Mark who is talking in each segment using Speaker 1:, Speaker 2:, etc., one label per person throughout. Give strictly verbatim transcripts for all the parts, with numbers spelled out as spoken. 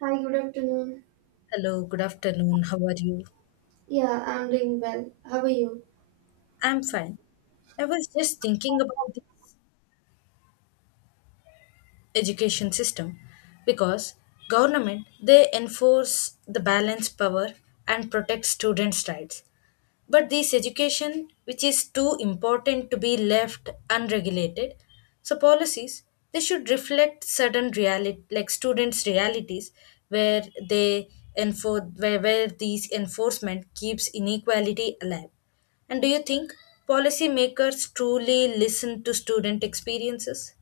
Speaker 1: Hi, good afternoon.
Speaker 2: Hello, good afternoon. How are you?
Speaker 1: Yeah, I'm doing well. How are you?
Speaker 2: I'm fine. I was just thinking about the education system because government they enforce the balance power and protect students' rights. But this education, which is too important to be left unregulated, so policies they should reflect certain reality, like students' realities, where they enforce where, where these enforcement keeps inequality alive. And do you think policymakers truly listen to student experiences?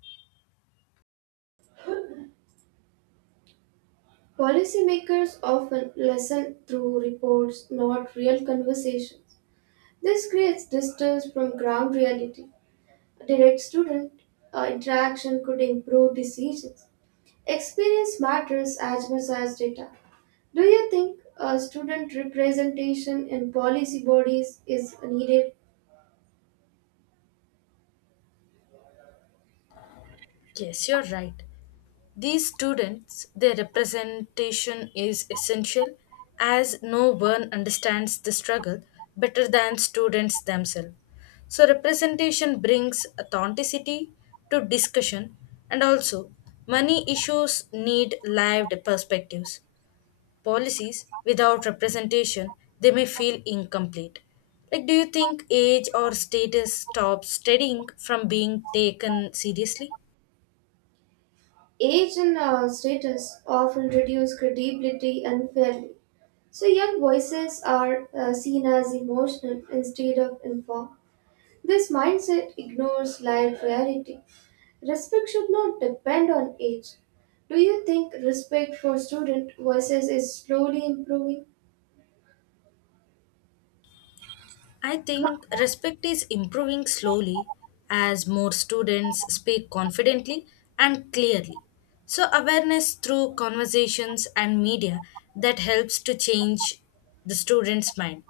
Speaker 1: Policymakers often listen through reports, not real conversations. This creates distance from ground reality. Direct student uh, interaction could improve decisions. Experience matters as much as data. Do you think uh, student representation in policy bodies is needed?
Speaker 2: Yes, you're right. These students, their representation is essential as no one understands the struggle better than students themselves. So, representation brings authenticity to discussion, and also, money issues need lived perspectives. Policies without representation, they may feel incomplete. Like, do you think age or status stops studying from being taken seriously?
Speaker 1: Age and uh, status often reduce credibility unfairly. So, young voices are uh, seen as emotional instead of informed. This mindset ignores life reality. Respect should not depend on age. Do you think respect for student voices is slowly improving?
Speaker 2: I think respect is improving slowly as more students speak confidently and clearly. So, awareness through conversations and media that helps to change the student's mind.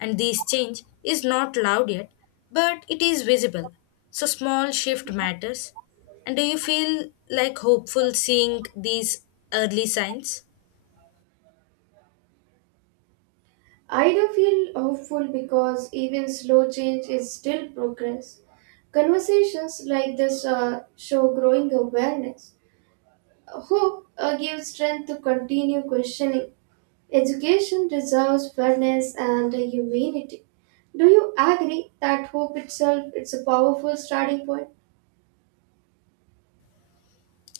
Speaker 2: And this change is not loud yet, but it is visible. So, small shift matters. And do you feel like hopeful seeing these early signs?
Speaker 1: I do feel hopeful because even slow change is still progress. Conversations like this uh, show growing awareness. Hope uh, gives strength to continue questioning. Education deserves fairness and humanity. Do you agree that hope itself is a powerful starting point?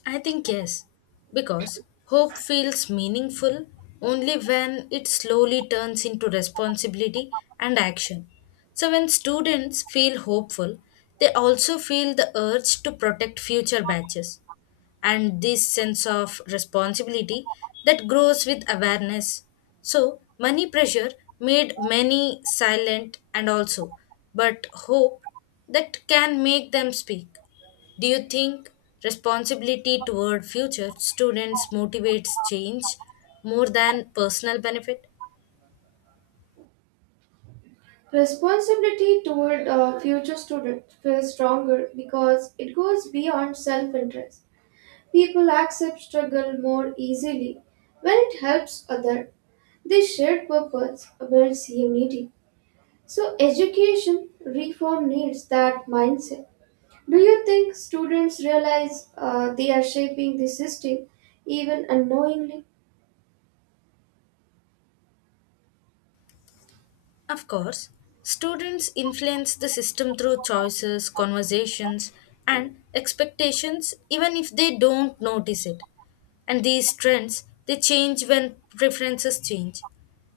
Speaker 2: I think yes, because hope feels meaningful only when it slowly turns into responsibility and action. So, when students feel hopeful, they also feel the urge to protect future batches and this sense of responsibility that grows with awareness. So, money pressure made many silent and also, but hope that can make them speak. Do you think responsibility toward future students motivates change more than personal benefit?
Speaker 1: Responsibility toward uh, future students feels stronger because it goes beyond self interest. People accept struggle more easily when it helps others. This shared purpose builds unity. So, education reform needs that mindset. Do you think students realize uh, they are shaping the system even unknowingly?
Speaker 2: Of course, students influence the system through choices, conversations, and expectations even if they don't notice it. And these trends they change when preferences change.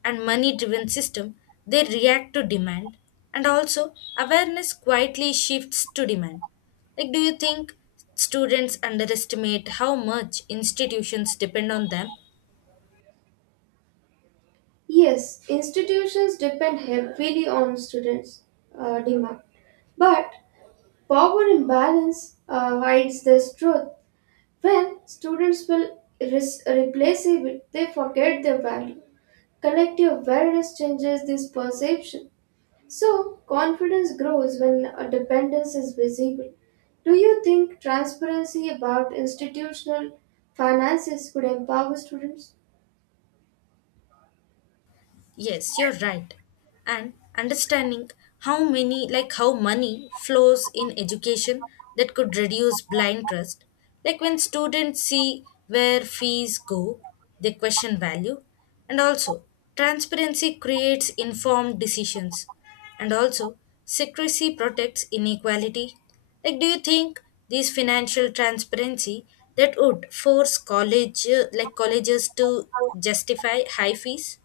Speaker 2: And money driven system they react to demand and also awareness quietly shifts to demand. Like do you think students underestimate how much institutions depend on them?
Speaker 1: Yes, institutions depend heavily on students' uh, demand, but power imbalance uh, hides this truth. When students will res- replaceable, they forget their value. Collective awareness changes this perception. So, confidence grows when a dependence is visible. Do you think transparency about institutional finances could empower students?
Speaker 2: Yes, you're right. And understanding how many, like how money flows in education that could reduce blind trust. Like when students see where fees go, they question value. And also, transparency creates informed decisions. And also, secrecy protects inequality. Like, do you think these financial transparency that would force college, uh, like colleges to justify high fees?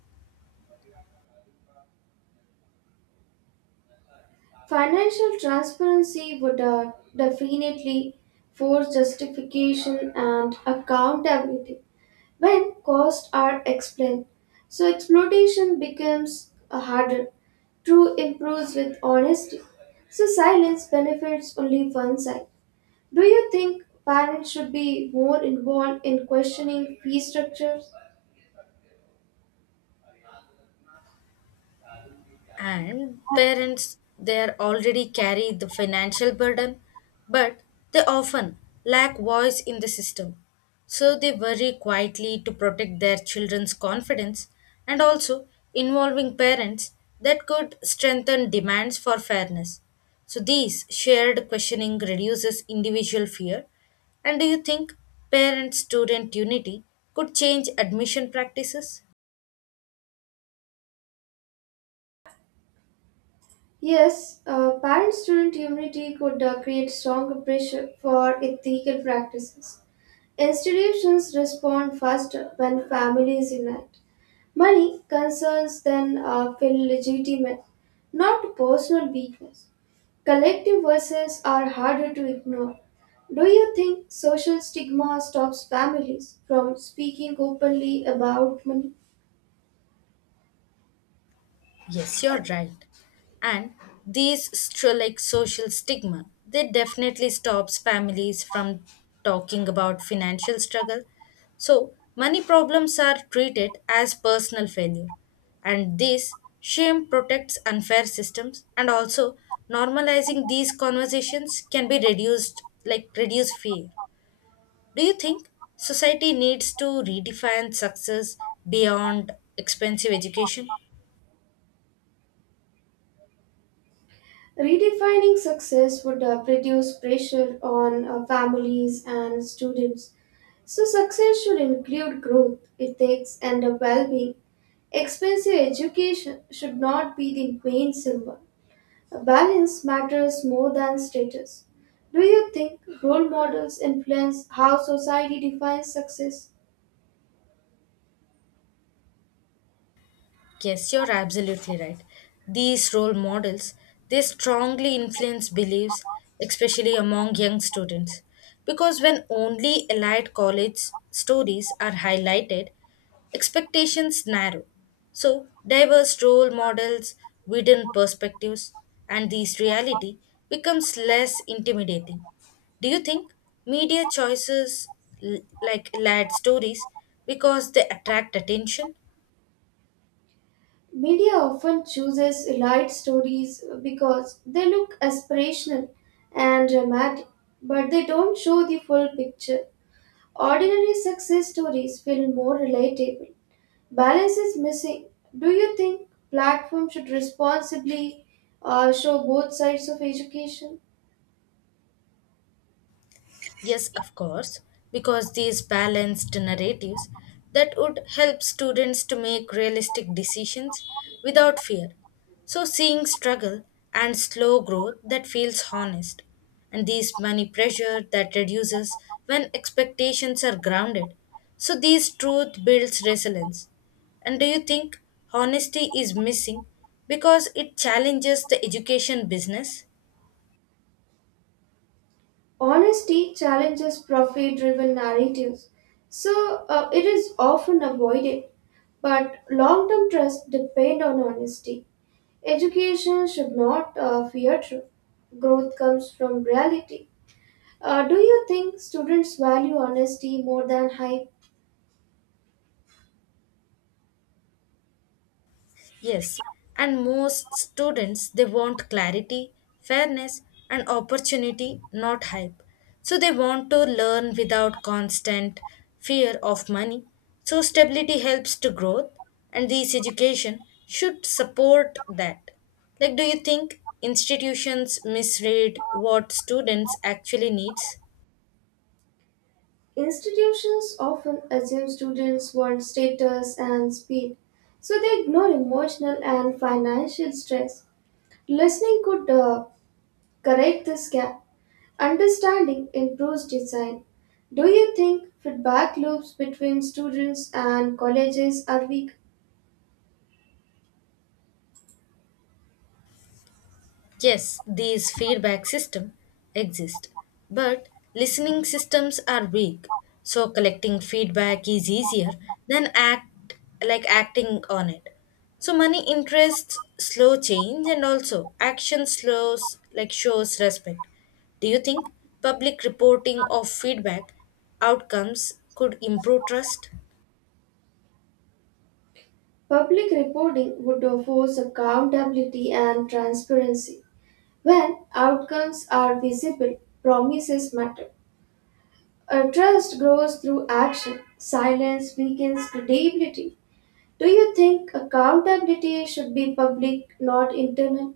Speaker 1: Financial transparency would uh, definitely force justification and accountability when costs are explained. So, exploitation becomes uh, harder. Truth improves with honesty. So, silence benefits only one side. Do you think parents should be more involved in questioning fee structures?
Speaker 2: And parents they are already carry the financial burden, but they often lack voice in the system. So they worry quietly to protect their children's confidence and also involving parents that could strengthen demands for fairness. So these shared questioning reduces individual fear. And do you think parent student unity could change admission practices?
Speaker 1: Yes, uh, parent student unity could uh, create strong pressure for ethical practices. Institutions respond faster when families unite. Money concerns then uh, feel legitimate, not personal weakness. Collective voices are harder to ignore. Do you think social stigma stops families from speaking openly about money?
Speaker 2: Yes, you're right. And these st- like social stigma, they definitely stops families from talking about financial struggle. So money problems are treated as personal failure, and this shame protects unfair systems. And also normalizing these conversations can be reduced, like reduce fear. Do you think society needs to redefine success beyond expensive education?
Speaker 1: Redefining success would uh, reduce pressure on uh, families and students. So, success should include growth, ethics, and a well being. Expensive education should not be the main symbol. Balance matters more than status. Do you think role models influence how society defines success?
Speaker 2: Yes, you're absolutely right. These role models, they strongly influence beliefs, especially among young students. Because when only elite college stories are highlighted, expectations narrow. So, diverse role models, hidden perspectives, and these reality becomes less intimidating. Do you think media choices l- like lad stories because they attract attention?
Speaker 1: Media often chooses light stories because they look aspirational and dramatic, but they don't show the full picture. Ordinary success stories feel more relatable. Balance is missing. Do you think platforms should responsibly uh, show both sides of education?
Speaker 2: Yes, of course, because these balanced narratives that would help students to make realistic decisions without fear. So seeing struggle and slow growth that feels honest and these money pressure that reduces when expectations are grounded. So these truth builds resilience. And do you think honesty is missing because it challenges the education business?
Speaker 1: Honesty challenges profit driven narratives, so uh, it is often avoided, but long term trust depend on honesty. Education should not uh, fear truth. Growth comes from reality. Uh, do you think students value honesty more than hype?
Speaker 2: Yes, and most students they want clarity, fairness, and opportunity, not hype. So they want to learn without constant fear of money. So stability helps to growth, and this education should support that. Like, do you think institutions misread what students actually needs?
Speaker 1: Institutions often assume students want status and speed, so they ignore emotional and financial stress. Listening could uh, correct this gap. Understanding improves design. Do you think feedback loops between students and colleges are weak?
Speaker 2: Yes, these feedback systems exist, but listening systems are weak, so collecting feedback is easier than act like acting on it. So money interests slow change and also action slows like shows respect. Do you think public reporting of feedback outcomes could improve trust?
Speaker 1: Public reporting would force accountability and transparency. When outcomes are visible, promises matter. A trust grows through action. Silence weakens credibility. Do you think accountability should be public, not internal?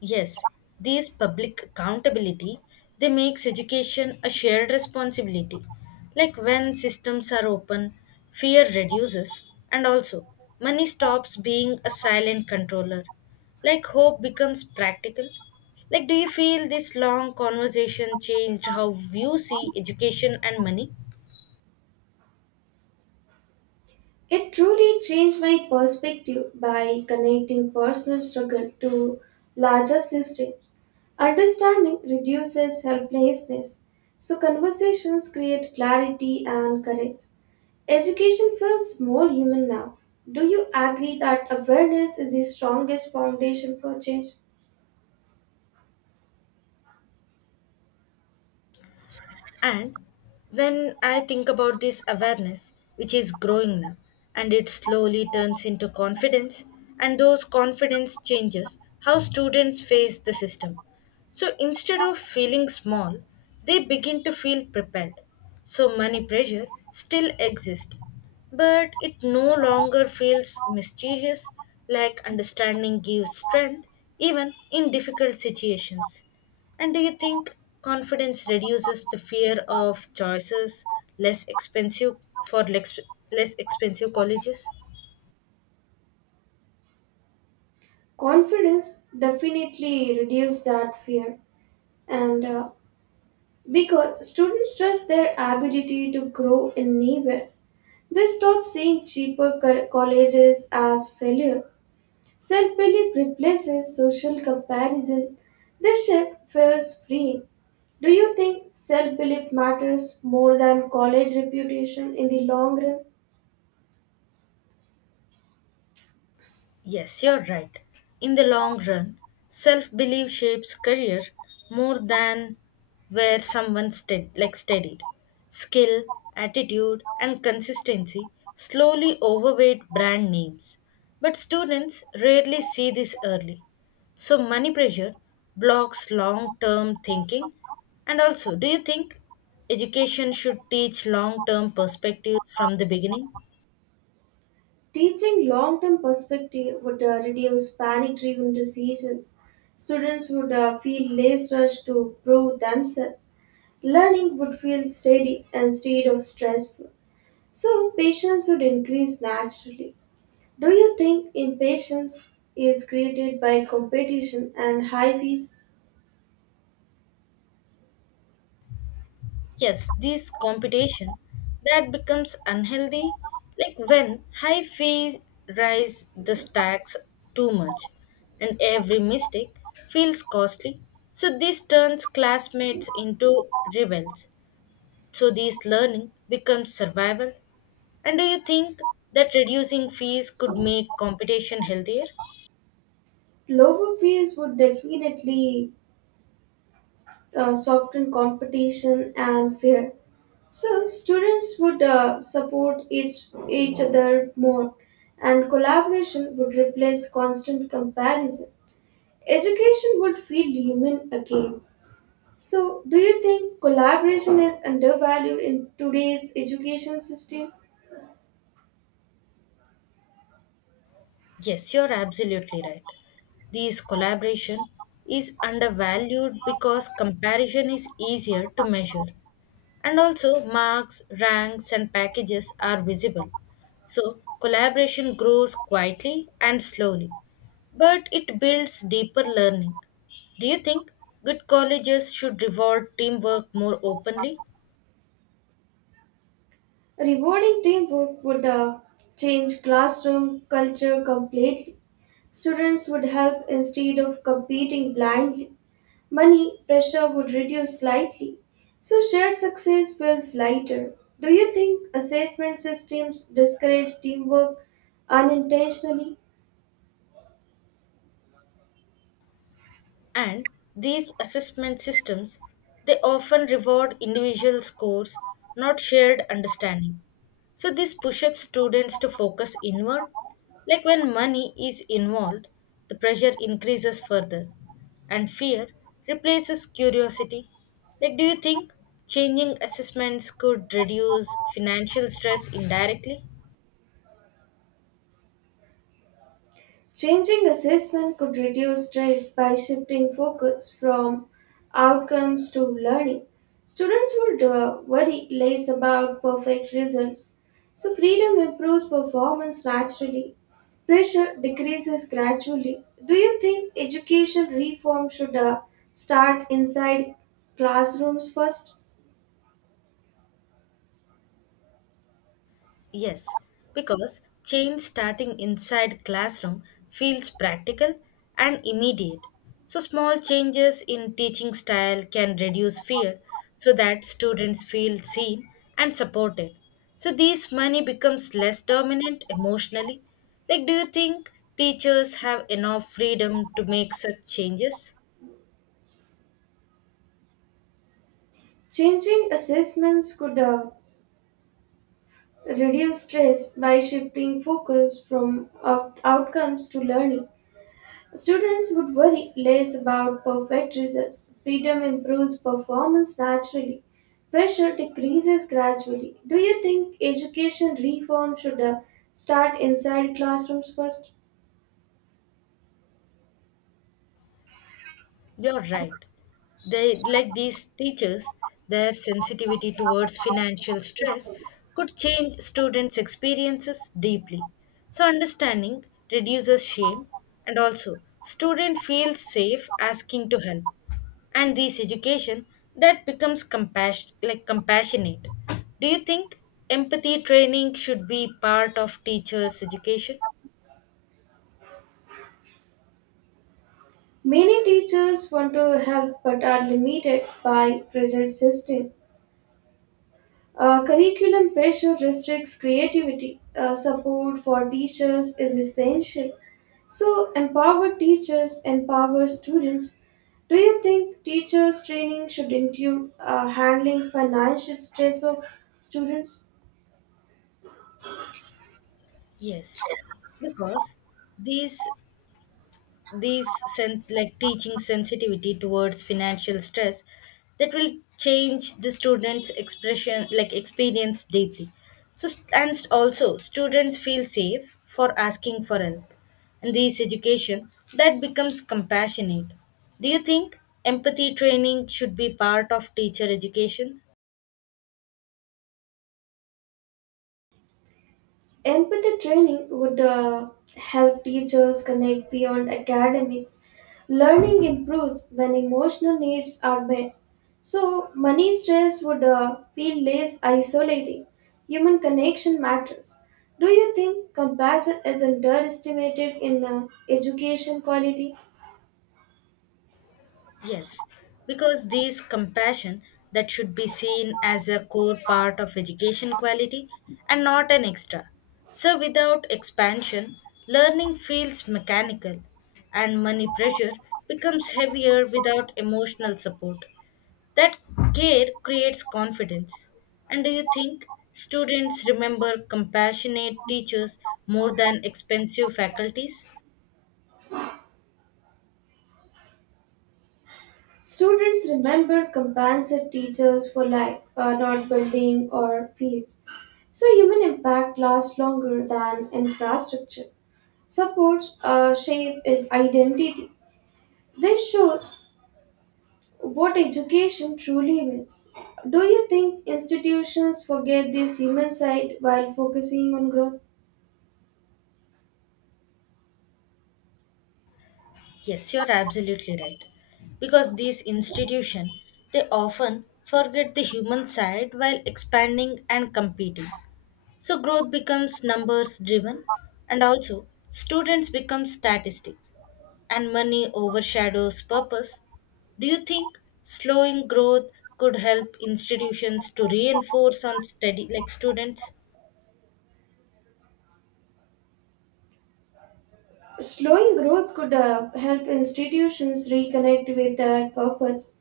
Speaker 2: Yes, these public accountability they makes education a shared responsibility. Like when systems are open, fear reduces and also money stops being a silent controller. Like hope becomes practical. Like do you feel this long conversation changed how you see education and money?
Speaker 1: It truly changed my perspective by connecting personal struggle to larger systems. Understanding reduces helplessness, so conversations create clarity and courage. Education feels more human now. Do you agree that awareness is the strongest foundation for change?
Speaker 2: And when I think about this awareness, which is growing now, and it slowly turns into confidence, and those confidence changes how students face the system. So instead of feeling small, they begin to feel prepared. So money pressure still exists, but it no longer feels mysterious, like understanding gives strength even in difficult situations. And do you think confidence reduces the fear of choices less expensive for lex- less expensive colleges?
Speaker 1: Confidence definitely reduces that fear, and uh, because students trust their ability to grow in anywhere. They stop seeing cheaper co- colleges as failure. Self belief replaces social comparison. The shift feels free. Do you think self belief matters more than college reputation in the long run?
Speaker 2: Yes, you're right. In the long run, self belief shapes career more than where someone stead- like steadied. Skill, attitude, and consistency slowly overweight brand names. But students rarely see this early. So money pressure blocks long term thinking. And also, do you think education should teach long term perspectives from the beginning?
Speaker 1: Teaching long term perspective would uh, reduce panic driven decisions. Students would uh, feel less rushed to prove themselves. Learning would feel steady instead of stressful. So, patience would increase naturally. Do you think impatience is created by competition and high fees?
Speaker 2: Yes, this competition that becomes unhealthy, like when high fees rise the stacks too much, and every mistake feels costly. So this turns classmates into rebels. So this learning becomes survival. And do you think that reducing fees could make competition healthier?
Speaker 1: Lower fees would definitely uh, soften competition and fear. So students would uh, support each each other more, and collaboration would replace constant comparison. Education would feel human again. So, do you think collaboration is undervalued in today's education system?
Speaker 2: Yes, you're absolutely right. This collaboration is undervalued because comparison is easier to measure. And also, marks, ranks, and packages are visible. So, collaboration grows quietly and slowly, but it builds deeper learning. Do you think good colleges should reward teamwork more openly?
Speaker 1: Rewarding teamwork would uh, change classroom culture completely. Students would help instead of competing blindly. Money pressure would reduce slightly. So shared success feels lighter. Do you think assessment systems discourage teamwork unintentionally?
Speaker 2: And these assessment systems they often reward individual scores not shared understanding, so this pushes students to focus inward. Like when money is involved, the pressure increases further and fear replaces curiosity. Like do you think changing assessments could reduce financial stress indirectly?
Speaker 1: Changing assessment could reduce stress by shifting focus from outcomes to learning. Students would uh, worry less about perfect results, so freedom improves performance naturally. Pressure decreases gradually. Do you think education reform should uh, start inside classrooms first?
Speaker 2: Yes, because change starting inside classroom feels practical and immediate. So small changes in teaching style can reduce fear so that students feel seen and supported. So these money becomes less dominant emotionally. Like do you think teachers have enough freedom to make such changes?
Speaker 1: Changing assessments could uh, reduce stress by shifting focus from out- outcomes to learning. Students would worry less about perfect results. Freedom improves performance naturally. Pressure decreases gradually. Do you think education reform should uh, start inside classrooms first?
Speaker 2: You're right. They like these teachers, their sensitivity towards financial stress could change students' experiences deeply. So understanding reduces shame and also student feels safe asking to help. And this education that becomes compassion like compassionate. Do you think empathy training should be part of teachers' education?
Speaker 1: Many teachers want to help but are limited by rigid system. Uh, curriculum pressure restricts creativity. Uh, support for teachers is essential. So, empower teachers, empower students. Do you think teachers' training should include uh, handling financial stress of students?
Speaker 2: Yes, because these these sen- like teaching sensitivity towards financial stress that will change the students expression like experience deeply, so st- and st- also students feel safe for asking for help and this education that becomes compassionate. Do you think empathy training should be part of teacher education?
Speaker 1: Empathy training would uh, help teachers connect beyond academics. Learning improves when emotional needs are met. So, money stress would uh, feel less isolating. Human connection matters. Do you think compassion is underestimated in uh, education quality?
Speaker 2: Yes, because these compassion that should be seen as a core part of education quality and not an extra. So without expansion, learning feels mechanical and money pressure becomes heavier without emotional support. That care creates confidence. And do you think students remember compassionate teachers more than expensive faculties?
Speaker 1: Students remember compensate teachers for like uh, not building or fields. So human impact lasts longer than infrastructure. Supports uh, shape and identity. This shows what education truly means. Do you think institutions forget this human side while focusing on growth?
Speaker 2: Yes, you're absolutely right. Because these institutions, they often forget the human side while expanding and competing. So growth becomes numbers driven and also students become statistics and money overshadows purpose. Do you think slowing growth could help institutions to reinforce on study like students?
Speaker 1: Slowing growth could uh, help institutions reconnect with their purpose.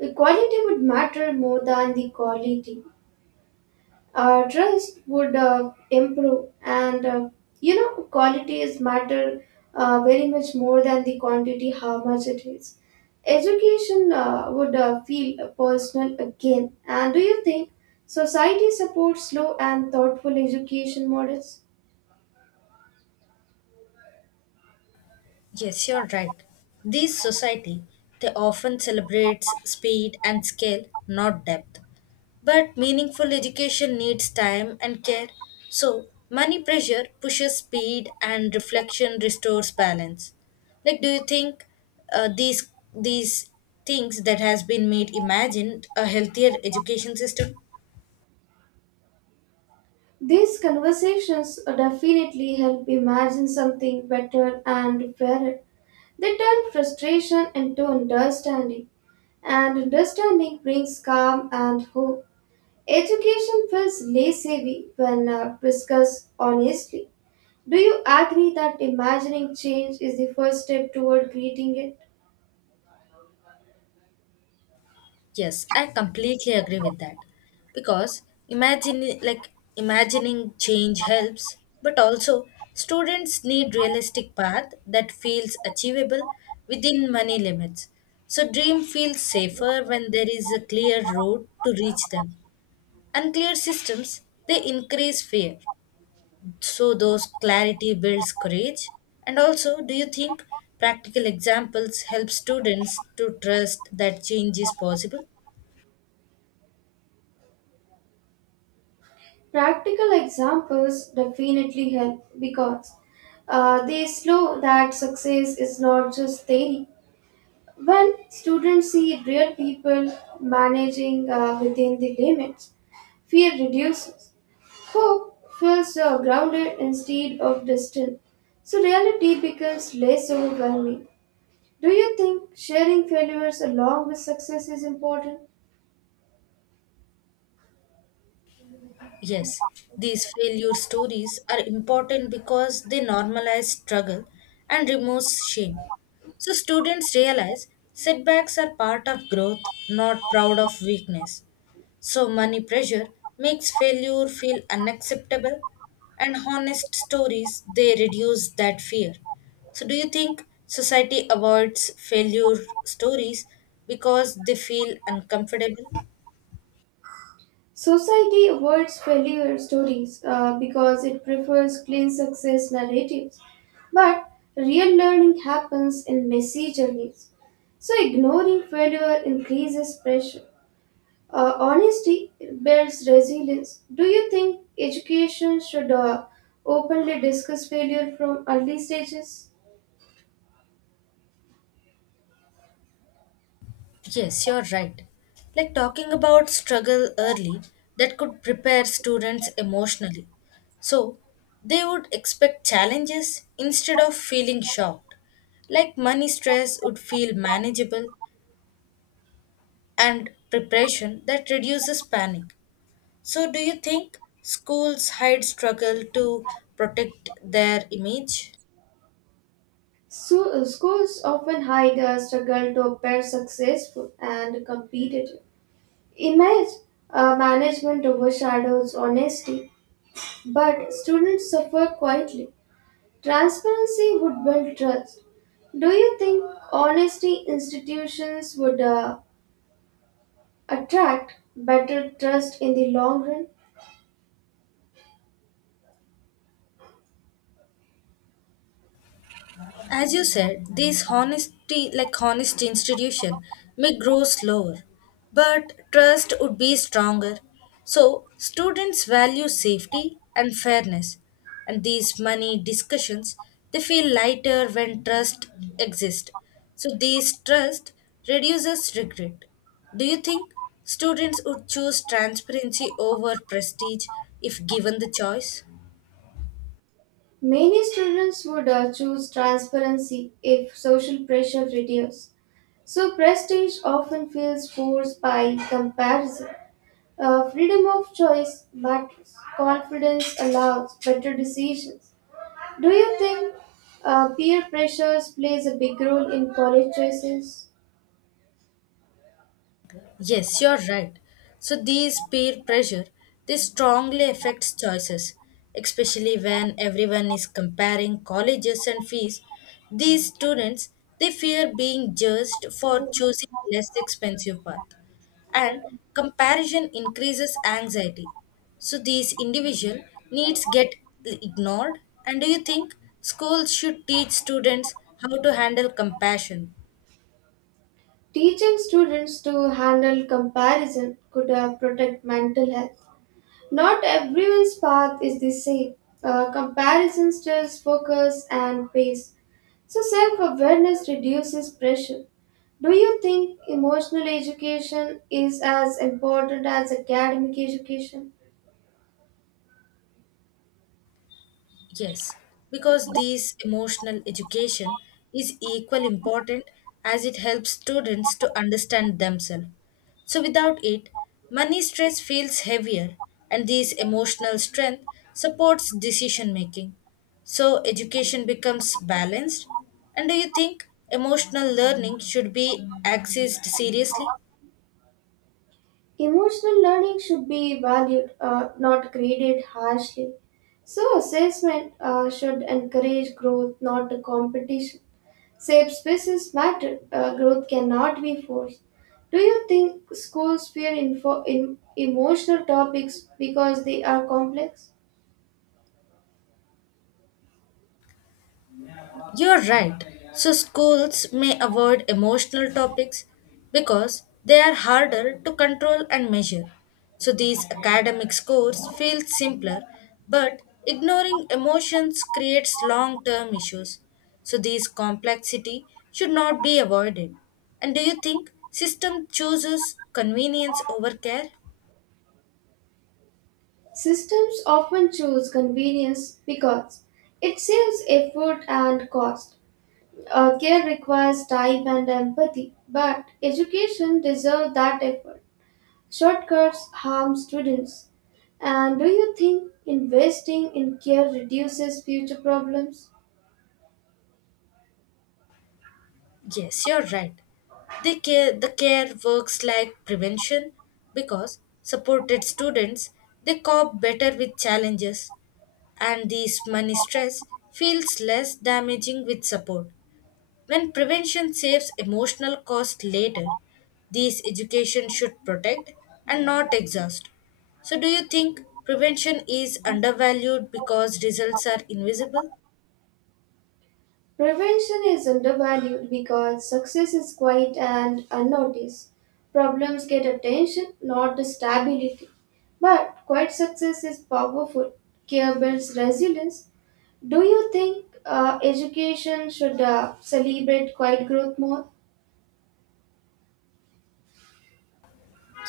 Speaker 1: The quality would matter more than the quality. Our trust would uh, improve, and uh, you know, quality is matter uh, very much more than the quantity, how much it is. Education uh, would uh, feel personal again. And do you think society supports slow and thoughtful education models?
Speaker 2: Yes, you're right. These society they often celebrates speed and scale, not depth. But meaningful education needs time and care. So money pressure pushes speed and reflection restores balance. Like do you think uh, these these things that has been made imagined a healthier education system?
Speaker 1: These conversations definitely help imagine something better and fairer. They turn frustration into understanding, and understanding brings calm and hope. Education feels less heavy when uh, discussed honestly. Do you agree that imagining change is the first step toward creating it?
Speaker 2: Yes, I completely agree with that. Because imagine like imagining change helps, but also students need realistic path that feels achievable within money limits. So dream feels safer when there is a clear road to reach them. Unclear systems they increase fear. So those clarity builds courage. And also, do you think practical examples help students to trust that change is possible?
Speaker 1: Practical examples definitely help because uh, they show that success is not just theory. When students see real people managing uh, within the limits, fear reduces. Hope feels uh, grounded instead of distant, so reality becomes less overwhelming. Do you think sharing failures along with success is important?
Speaker 2: Yes, these failure stories are important because they normalize struggle and removes shame. So students realize setbacks are part of growth, not proud of weakness. So money pressure makes failure feel unacceptable and honest stories they reduce that fear. So do you think society avoids failure stories because they feel uncomfortable?
Speaker 1: Society avoids failure stories uh, because it prefers clean success narratives. But real learning happens in messy journeys. So ignoring failure increases pressure. Uh, honesty builds resilience. Do you think education should uh, openly discuss failure from early stages?
Speaker 2: Yes, you're right. Like talking about struggle early, that could prepare students emotionally. So they would expect challenges instead of feeling shocked. Like money stress would feel manageable and preparation that reduces panic. So, do you think schools hide struggle to protect their image?
Speaker 1: So, uh, schools often hide a struggle to appear successful and competitive. Image uh, management overshadows honesty, but students suffer quietly. Transparency would build trust. Do you think honesty institutions would uh, attract better trust in the long run?
Speaker 2: As you said, these honesty, like honest institution, may grow slower, but trust would be stronger. So students value safety and fairness, and these money discussions they feel lighter when trust exists. So this trust reduces regret. Do you think students would choose transparency over prestige if given the choice?
Speaker 1: Many students would uh, choose transparency if social pressure reduced. So prestige often feels forced by comparison. Uh, freedom of choice matters. Confidence allows better decisions. Do you think uh, peer pressures plays a big role in college choices?
Speaker 2: Yes, you're right. So these peer pressure, this strongly affects choices, especially when everyone is comparing colleges and fees. These students, they fear being judged for choosing less expensive path. And comparison increases anxiety. So these individual needs get ignored. And do you think schools should teach students how to handle compassion?
Speaker 1: Teaching students to handle comparison could uh, protect mental health. Not everyone's path is the same. Uh, comparison stirs focus and pace. So, self awareness reduces pressure. Do you think emotional education is as important as academic education?
Speaker 2: Yes, because this emotional education is equally important as it helps students to understand themselves. So, without it, money stress feels heavier, and this emotional strength supports decision making. So, education becomes balanced. And do you think emotional learning should be accessed seriously?
Speaker 1: Emotional learning should be valued, uh, not graded harshly. So, assessment uh, should encourage growth, not the competition. Safe spaces matter, uh, growth cannot be forced. Do you think schools fear info- in emotional topics because they are complex?
Speaker 2: You're right. So, schools may avoid emotional topics because they are harder to control and measure. So, these academic scores feel simpler, but ignoring emotions creates long term issues. So, these complexity should not be avoided. And do you think system chooses convenience over care?
Speaker 1: Systems often choose convenience because it saves effort and cost. Uh, care requires time and empathy, but education deserves that effort. Shortcuts harm students. And do you think investing in care reduces future problems?
Speaker 2: Yes, you're right. The care, the care works like prevention because supported students they cope better with challenges and this money stress feels less damaging with support. When prevention saves emotional cost later, this education should protect and not exhaust. So do you think prevention is undervalued because results are invisible?
Speaker 1: Prevention is undervalued because success is quiet and unnoticed. Problems get attention, not the stability. But quiet success is powerful. Care builds resilience. Do you think uh, education should uh, celebrate quiet growth more?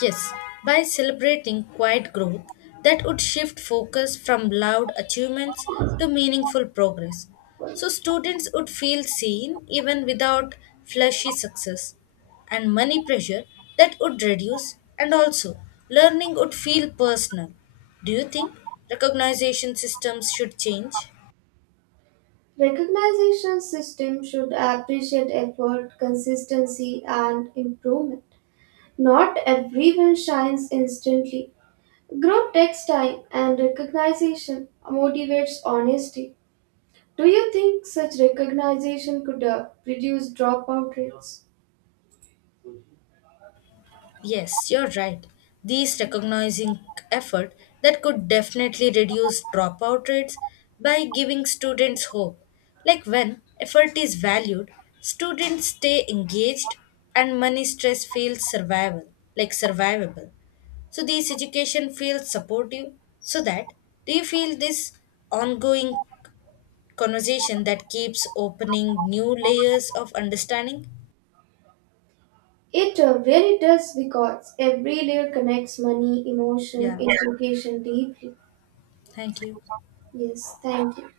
Speaker 2: Yes, by celebrating quiet growth that would shift focus from loud achievements to meaningful progress. So students would feel seen even without flashy success and money pressure that would reduce and also learning would feel personal. Do you think recognition systems should change?
Speaker 1: Recognition system should appreciate effort, consistency, and improvement. Not everyone shines instantly. Growth takes time and recognition motivates honesty. Do you think such recognition could uh, reduce dropout rates?
Speaker 2: Yes, you're right. These recognizing effort that could definitely reduce dropout rates by giving students hope. Like when effort is valued, students stay engaged and money stress feels survival, like survivable. So this education feels supportive so that do you feel this ongoing conversation that keeps opening new layers of understanding?
Speaker 1: It uh, really does because every layer connects money, emotion,
Speaker 2: Yeah,
Speaker 1: education deeply.
Speaker 2: thank you.
Speaker 1: Yes, thank you.